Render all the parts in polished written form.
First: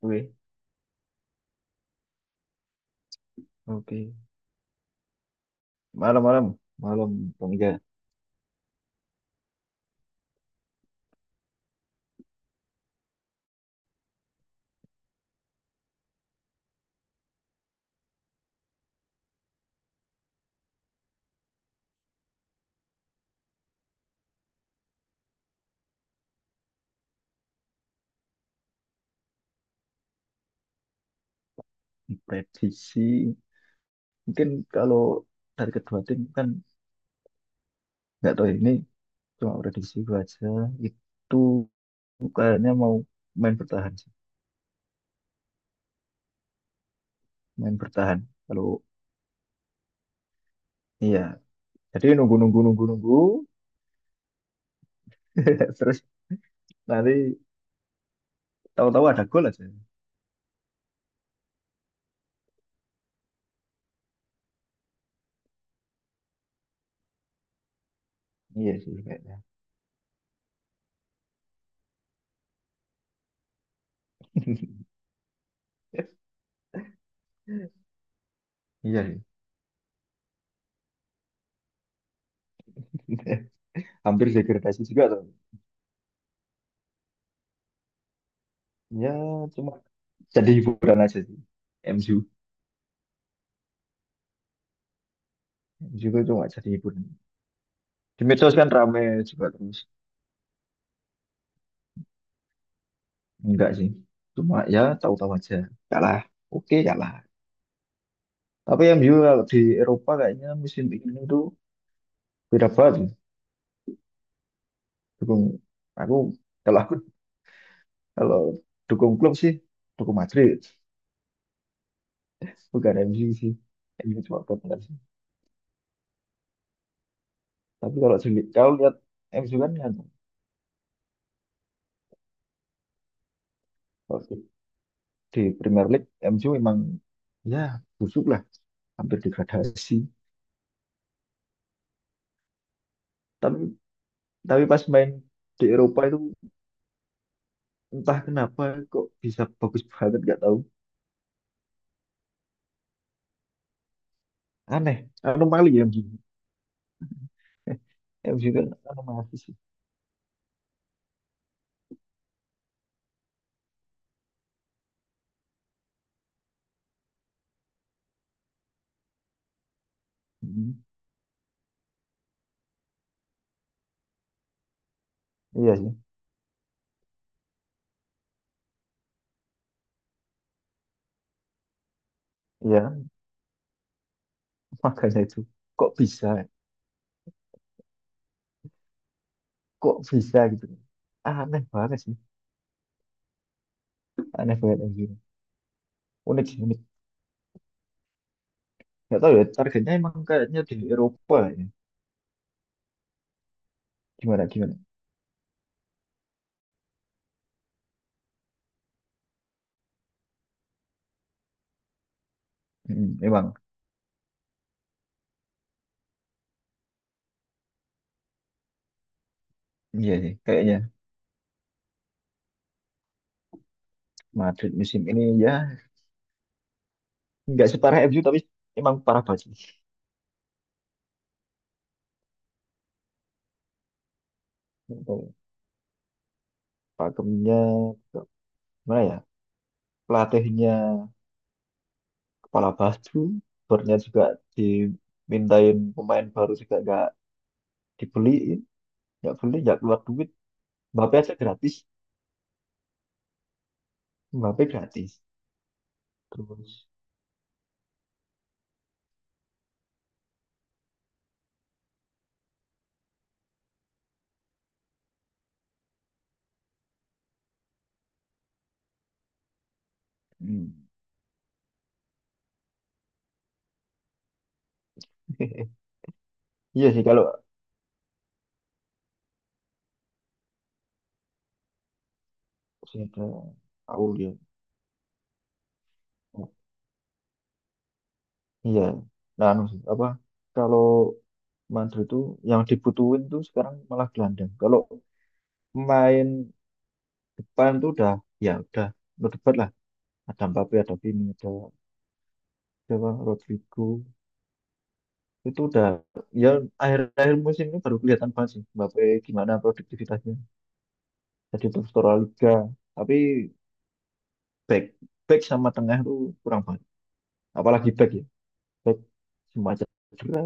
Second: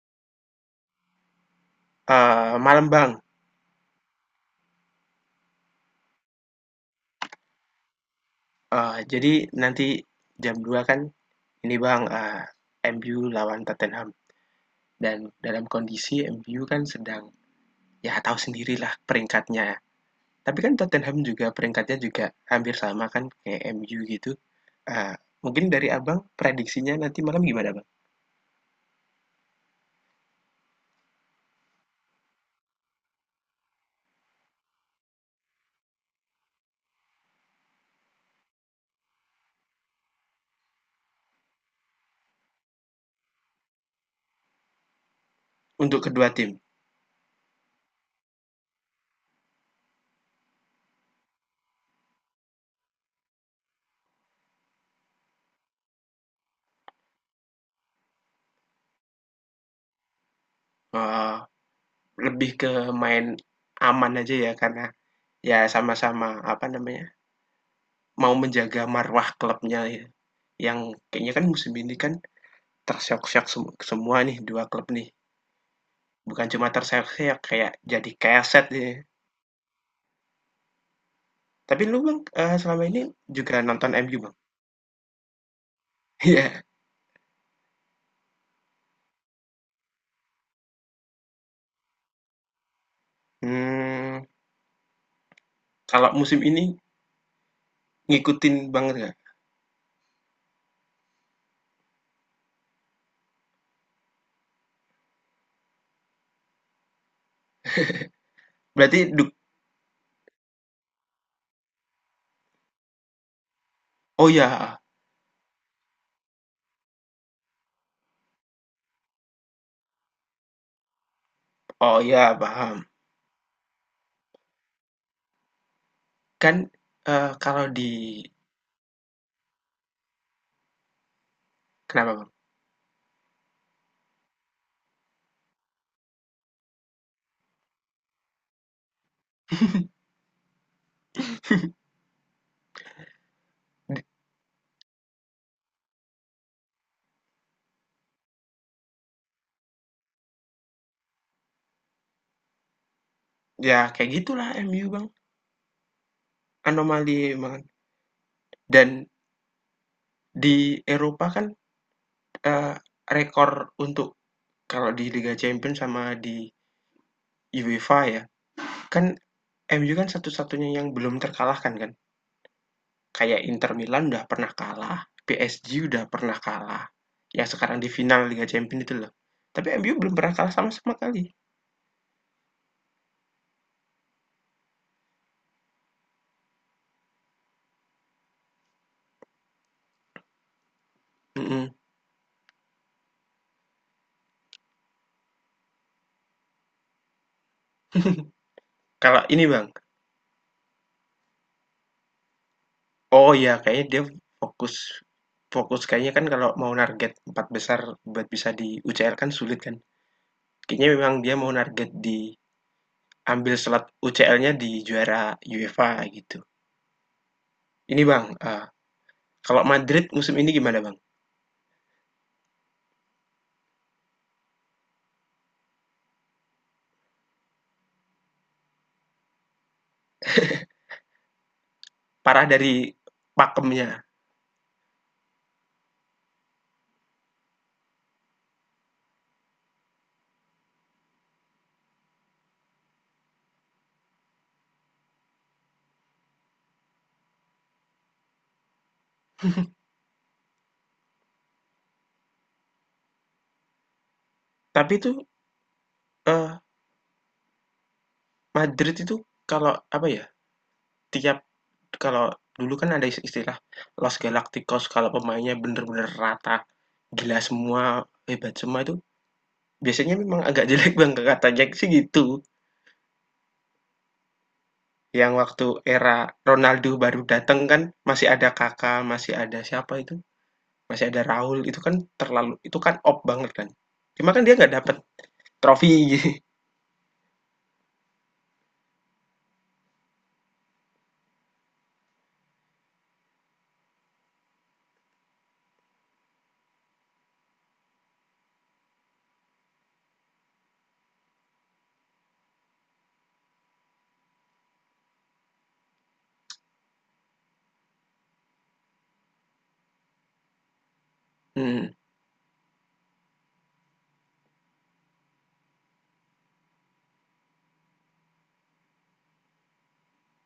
Oke, Malam Bang. oke. Malam-malam, malam Bang Iga. Jadi nanti jam 2 kan ini Bang, MU lawan Tottenham dan dalam kondisi MU kan sedang, ya tahu sendirilah peringkatnya. Tapi kan Tottenham juga peringkatnya juga hampir sama kan kayak MU gitu. Eee, Mungkin dari Abang prediksinya nanti malam gimana Bang? Prediksi, mungkin kalau dari kedua tim kan nggak tahu ya, ini cuma prediksi gue aja. Itu kayaknya mau main bertahan sih, Untuk kedua tim, main bertahan. Kalau iya, jadi nunggu nunggu nunggu nunggu, terus nanti tahu-tahu ada gol aja. eee, lebih ke main aman aja ya karena ya sama-sama, apa namanya, mau Iya menjaga sih marwah kayaknya. klubnya ya, yang kayaknya kan musim ini kan Tersyok-syok semua nih 2 klub nih, bukan cuma terseok-seok ya, kayak jadi keset jadinya. Iya sih. Tapi lu Bang, selama ini juga nonton MU Hampir Bang? degradasi juga tuh. Iya, Ya, cuma jadi hiburan aja sih. MU, mmm, MU kalau itu musim cuma ini jadi hiburan. Di medsos ngikutin kan banget rame nggak? juga, terus enggak sih, cuma ya tahu-tahu aja kalah, oke kalah. Tapi Berarti MU duk kalau di Eropa kayaknya musim ini tuh beda banget. Oh ya, Dukung aku kalau aku kalau dukung klub sih, dukung Madrid, oh ya, paham. bukan MU sih. MU cuma partner sih, Kan, kalau di tapi kalau sendiri kau lihat MU kan kan ya. kenapa Bang? Kalau di Premier League MU memang ya busuk lah, hampir degradasi. tapi Di tapi pas main di Eropa itu entah kenapa kok bisa bagus banget, nggak tahu. Ya, kayak gitulah MU Aneh, Bang, anomali ya MCU. anomali banget. MCU kan Dan anomali sih. di Eropa kan, eee, rekor untuk kalau di Liga Champions sama di UEFA ya, kan MU kan satu-satunya Hmm, yang belum terkalahkan kan? Kayak Inter Milan udah pernah kalah, iya PSG sih. udah pernah kalah, yang sekarang di final Liga Champions itu loh. Tapi MU belum pernah kalah sama sama kali. Iya kan? Makanya itu kok bisa kok bisa gitu, aneh Mhm. banget sih. Aneh banget MCU, unik sih unik. Nggak Kalau tahu ya, ini Bang, targetnya emang kayaknya di Eropa ya. oh iya kayaknya dia Gimana fokus gimana. fokus kayaknya kan kalau mau target empat besar buat bisa di UCL kan sulit kan. Kayaknya memang dia mau target Hmm, emang. ambil slot UCL-nya di juara UEFA gitu. Ini Bang, kalau Madrid Iya sih musim ini kayaknya. gimana Bang? Madrid musim ini ya nggak separah MU, tapi emang parah banget sih. Parah dari pakemnya. Nggak tahu, pakemnya nggak- gimana ya, pelatihnya kepala baju barunya juga, dimintain pemain baru juga nggak dibeliin, nggak beli, nggak keluar duit. Mbappe aja gratis, Mbappe Tapi itu, gratis, eee, terus Madrid itu kalau apa ya, tiap kalau dulu kan ada istilah Los Galacticos kalau pemainnya bener-bener rata, gila semua, hebat semua itu biasanya memang agak hmm. jelek Bang, katanya sih gitu. Yang waktu era Iya Ronaldo sih, baru kalau datang kan masih ada kakak masih ada siapa itu, masih ada Raul, itu kan terlalu itu kan saya op ada, banget kan. aku Cuma lihat. kan dia nggak dapet trofi. Iya, nah anu sih, apa, kalau Madrid tuh yang dibutuhin tuh sekarang malah gelandang. Kalau main depan tuh udah, ya udah berdebat lah, ada Mbappe, ada Vini, ada siapa Rodrigo. Itu udah, ya, akhir-akhir musim ini baru kelihatan banget sih Mbappe gimana produktivitasnya. Jadi Mhm. struktural liga, tapi back back sama tengah tuh kurang banget. Apalagi back ya. Back semacam cedera.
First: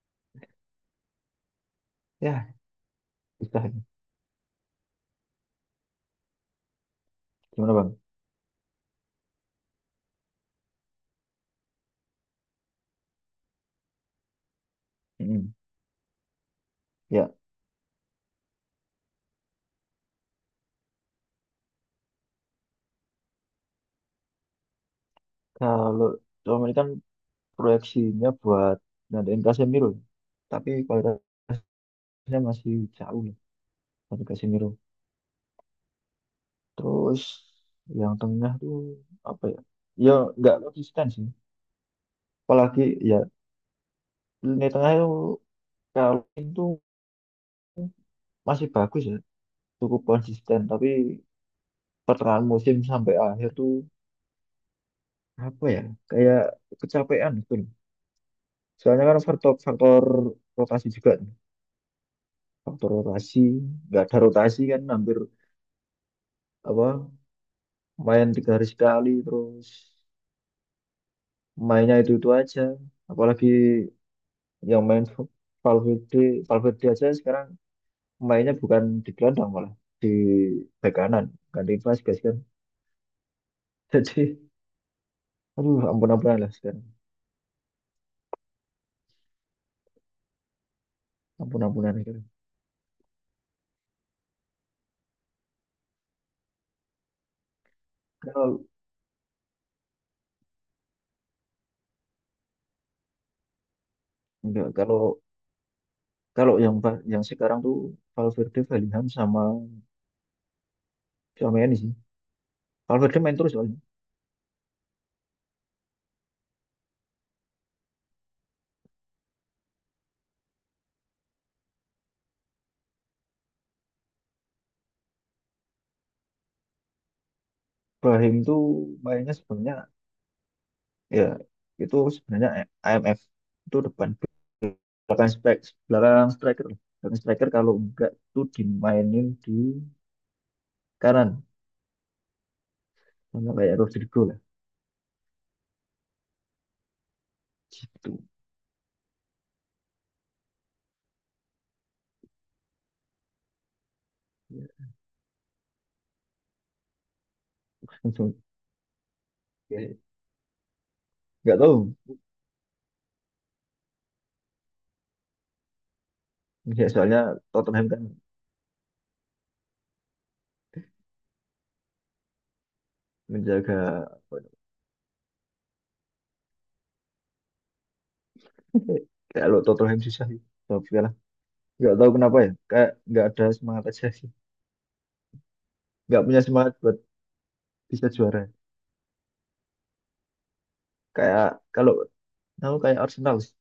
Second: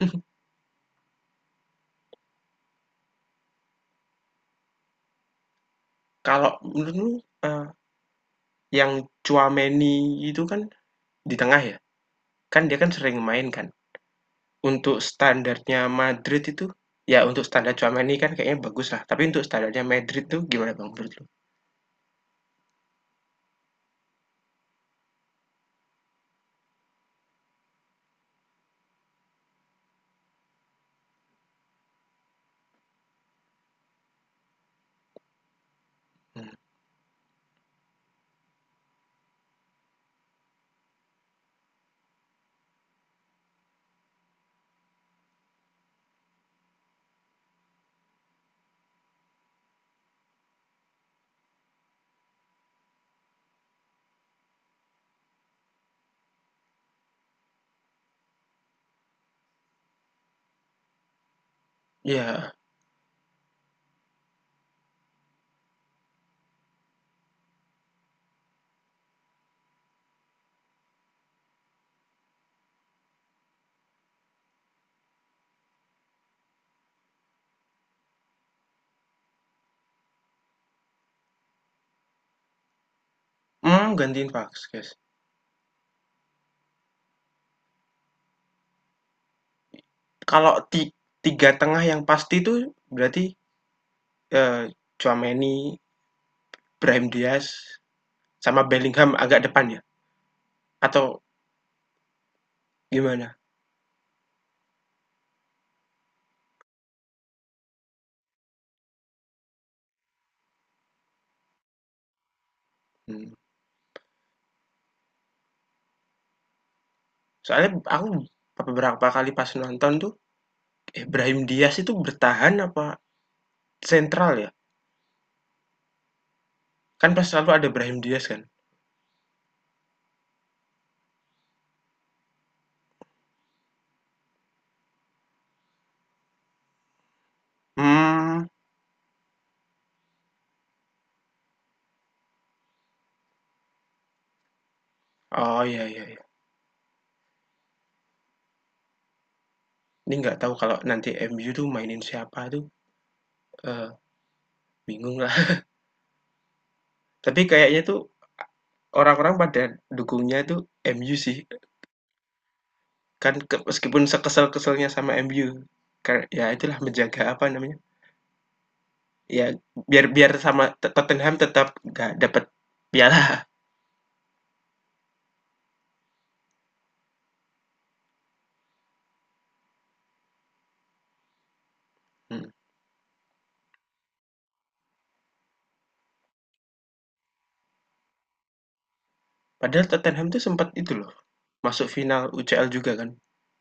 Ya, bisa. Kalau menurutmu, eee, Gimana Bang? yang Tchouaméni itu kan di tengah ya? Kan dia kan sering main kan. Untuk Mm, standarnya Madrid itu, ya ya untuk standar Tchouaméni kan kayaknya bagus lah. Tapi untuk standarnya Madrid tuh gimana Bang menurut lu? kalau cuma ini kan, proyeksinya buat ngadain Casemiro. Tapi kualitasnya masih jauh lah dari Casemiro. Hmm. Terus yang tengah tuh apa ya? Ya nggak konsisten sih. Apalagi ya. Lini tengah itu kalau itu masih bagus ya, cukup konsisten. Tapi pertengahan musim sampai akhir tuh apa ya, kayak kecapean gitu loh. Soalnya kan faktor faktor rotasi juga, nih. Ya, Faktor rotasi, nggak ada rotasi kan, hampir apa, main 3 hari sekali terus mainnya itu aja. Apalagi yang main Valverde, Valverde, aja sekarang mainnya bukan di gelandang, malah di bek kanan, ganti Vazquez kan. Gantiin Jadi Vasquez. aduh, ampun-ampunan lah sekarang. Kalau tiga tengah Ampun-ampunan yang sekarang. pasti itu berarti eh, Tchouaméni, Brahim Diaz, sama Kalau Bellingham agak depan ya? Atau gimana? enggak, kalau kalau yang ba- yang sekarang tuh Valverde, Bellingham sama sama ini sih. Valverde Hmm. main terus soalnya. Soalnya aku beberapa kali pas nonton tuh, Brahim Diaz itu bertahan apa sentral ya? Kan pas selalu ada Brahim Diaz Brahim kan? tuh mainnya sebenarnya, ya itu sebenarnya IMF, itu depan belakang strike belakang striker lah. Belakang striker kalau enggak tuh Mmm. dimainin di kanan, sama kayak Rodrigo lah. Oh, iya, iya, iya. Gitu. Ini nggak tahu kalau nanti MU tuh mainin siapa tuh, eee, Ya, bingung lah. Tapi kayaknya tuh langsung. a orang-orang pada Ya, dukungnya tuh MU sih, enggak tahu. kan meskipun sekesel-keselnya sama MU, kayak ya itulah Ya, soalnya menjaga apa namanya, Tottenham kan ya biar biar sama Tottenham tetap nggak dapet piala. menjaga. Eh, kalau Tottenham susah sih kalau kalah. Nggak tahu kenapa ya. Mhm, Kayak nggak ada semangat aja sih. Nggak punya semangat buat bisa juara. padahal Tottenham tuh sempet itu loh, Kayak masuk kalau final UCL tahu juga kayak kan, Arsenal sih.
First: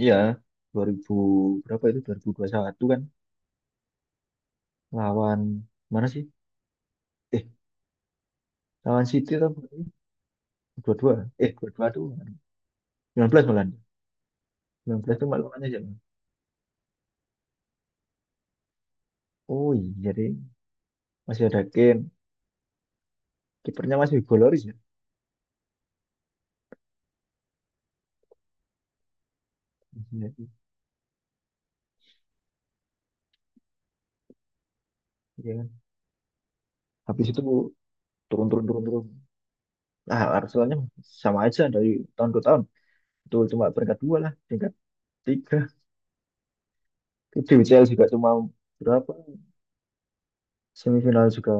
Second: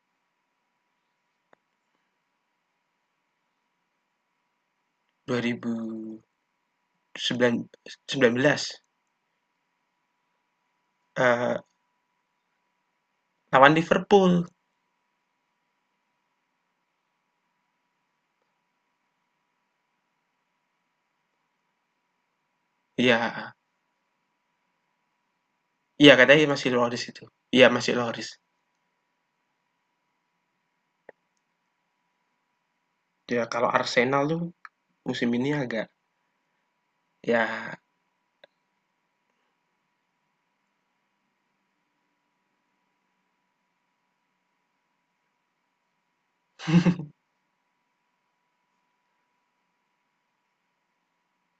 Iya. 2000 berapa itu, 2021 kan, lawan mana sih? Eh, 2009 s 19, lawan City atau apa? 22. Eh, eee, 22 tuh 19 malah. lawan Liverpool. 19 tuh malah lawannya siapa? Oh iya, jadi masih ada Kane. Iya. Kipernya masih Hugo Lloris ya. Iya, katanya masih Loris itu. Iya, masih Loris. Iya. Ya, kalau Arsenal tuh musim ini Iya kan. agak Habis itu ya. turun turun turun turun. Ah, Arsenalnya sama aja dari tahun ke tahun. Betul, cuma peringkat dua lah, peringkat tiga. Itu UCL juga cuma berapa, semifinal juga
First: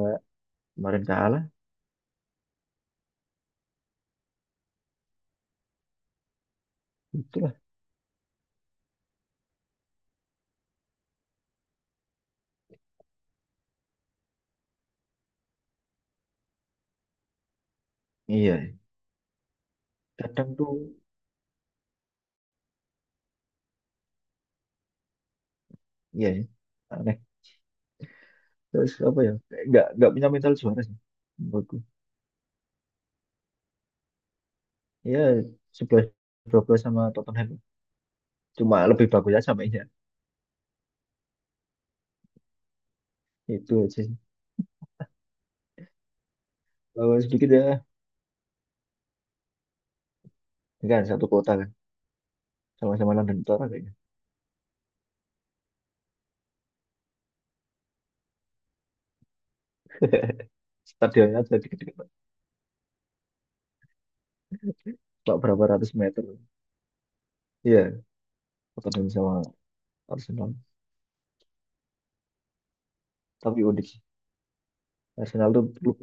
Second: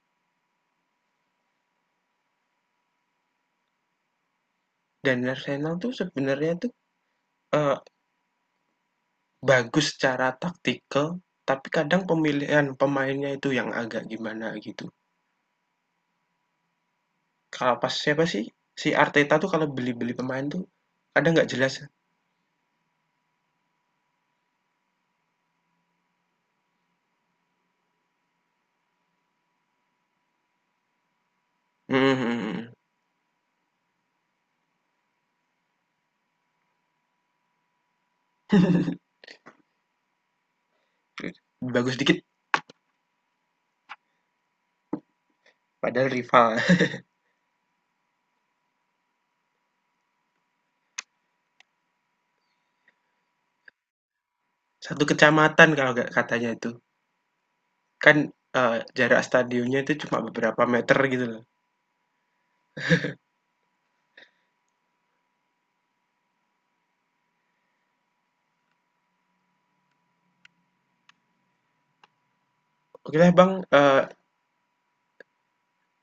kemarin kalah. Dan Arsenal tuh sebenarnya tuh, Itulah. eee, bagus secara taktikal, tapi kadang pemilihan pemainnya itu yang agak gimana gitu. Kalau pas siapa sih, Iya, si Arteta tuh kalau beli-beli pemain kadang tuh tuh, kadang nggak jelas. iya, ya, aneh. Terus apa ya, kayak nggak punya mental juara sih, menurutku. Hmm. Iya, 11 12 sama Tottenham. Cuma lebih bagus aja, sama iya. Bagus dikit, Itu aja sih. padahal rival. Kalau sedikit ya, kan satu kota kan. Sama-sama London Utara kayaknya. Satu kecamatan kalau nggak katanya itu. Kan, jarak stadionnya itu cuma beberapa meter gitu Stadionnya loh. aja dikit-dikit, Pak, berapa ratus meter. Iya, Tottenham sama Arsenal. Oke lah Bang, Tapi unik sih. Arsenal tuh klub.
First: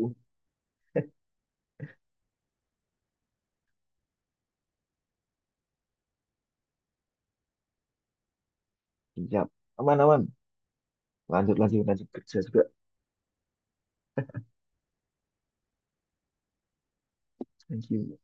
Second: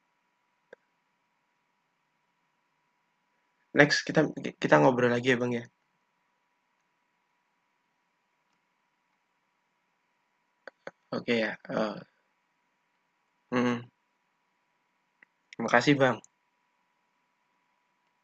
next kita kita ngobrol lagi ya Bang ya? Siap, aman aman. Oke ya, Lanjut lanjut lanjut kerja juga. mhm, makasih Bang. Thank you.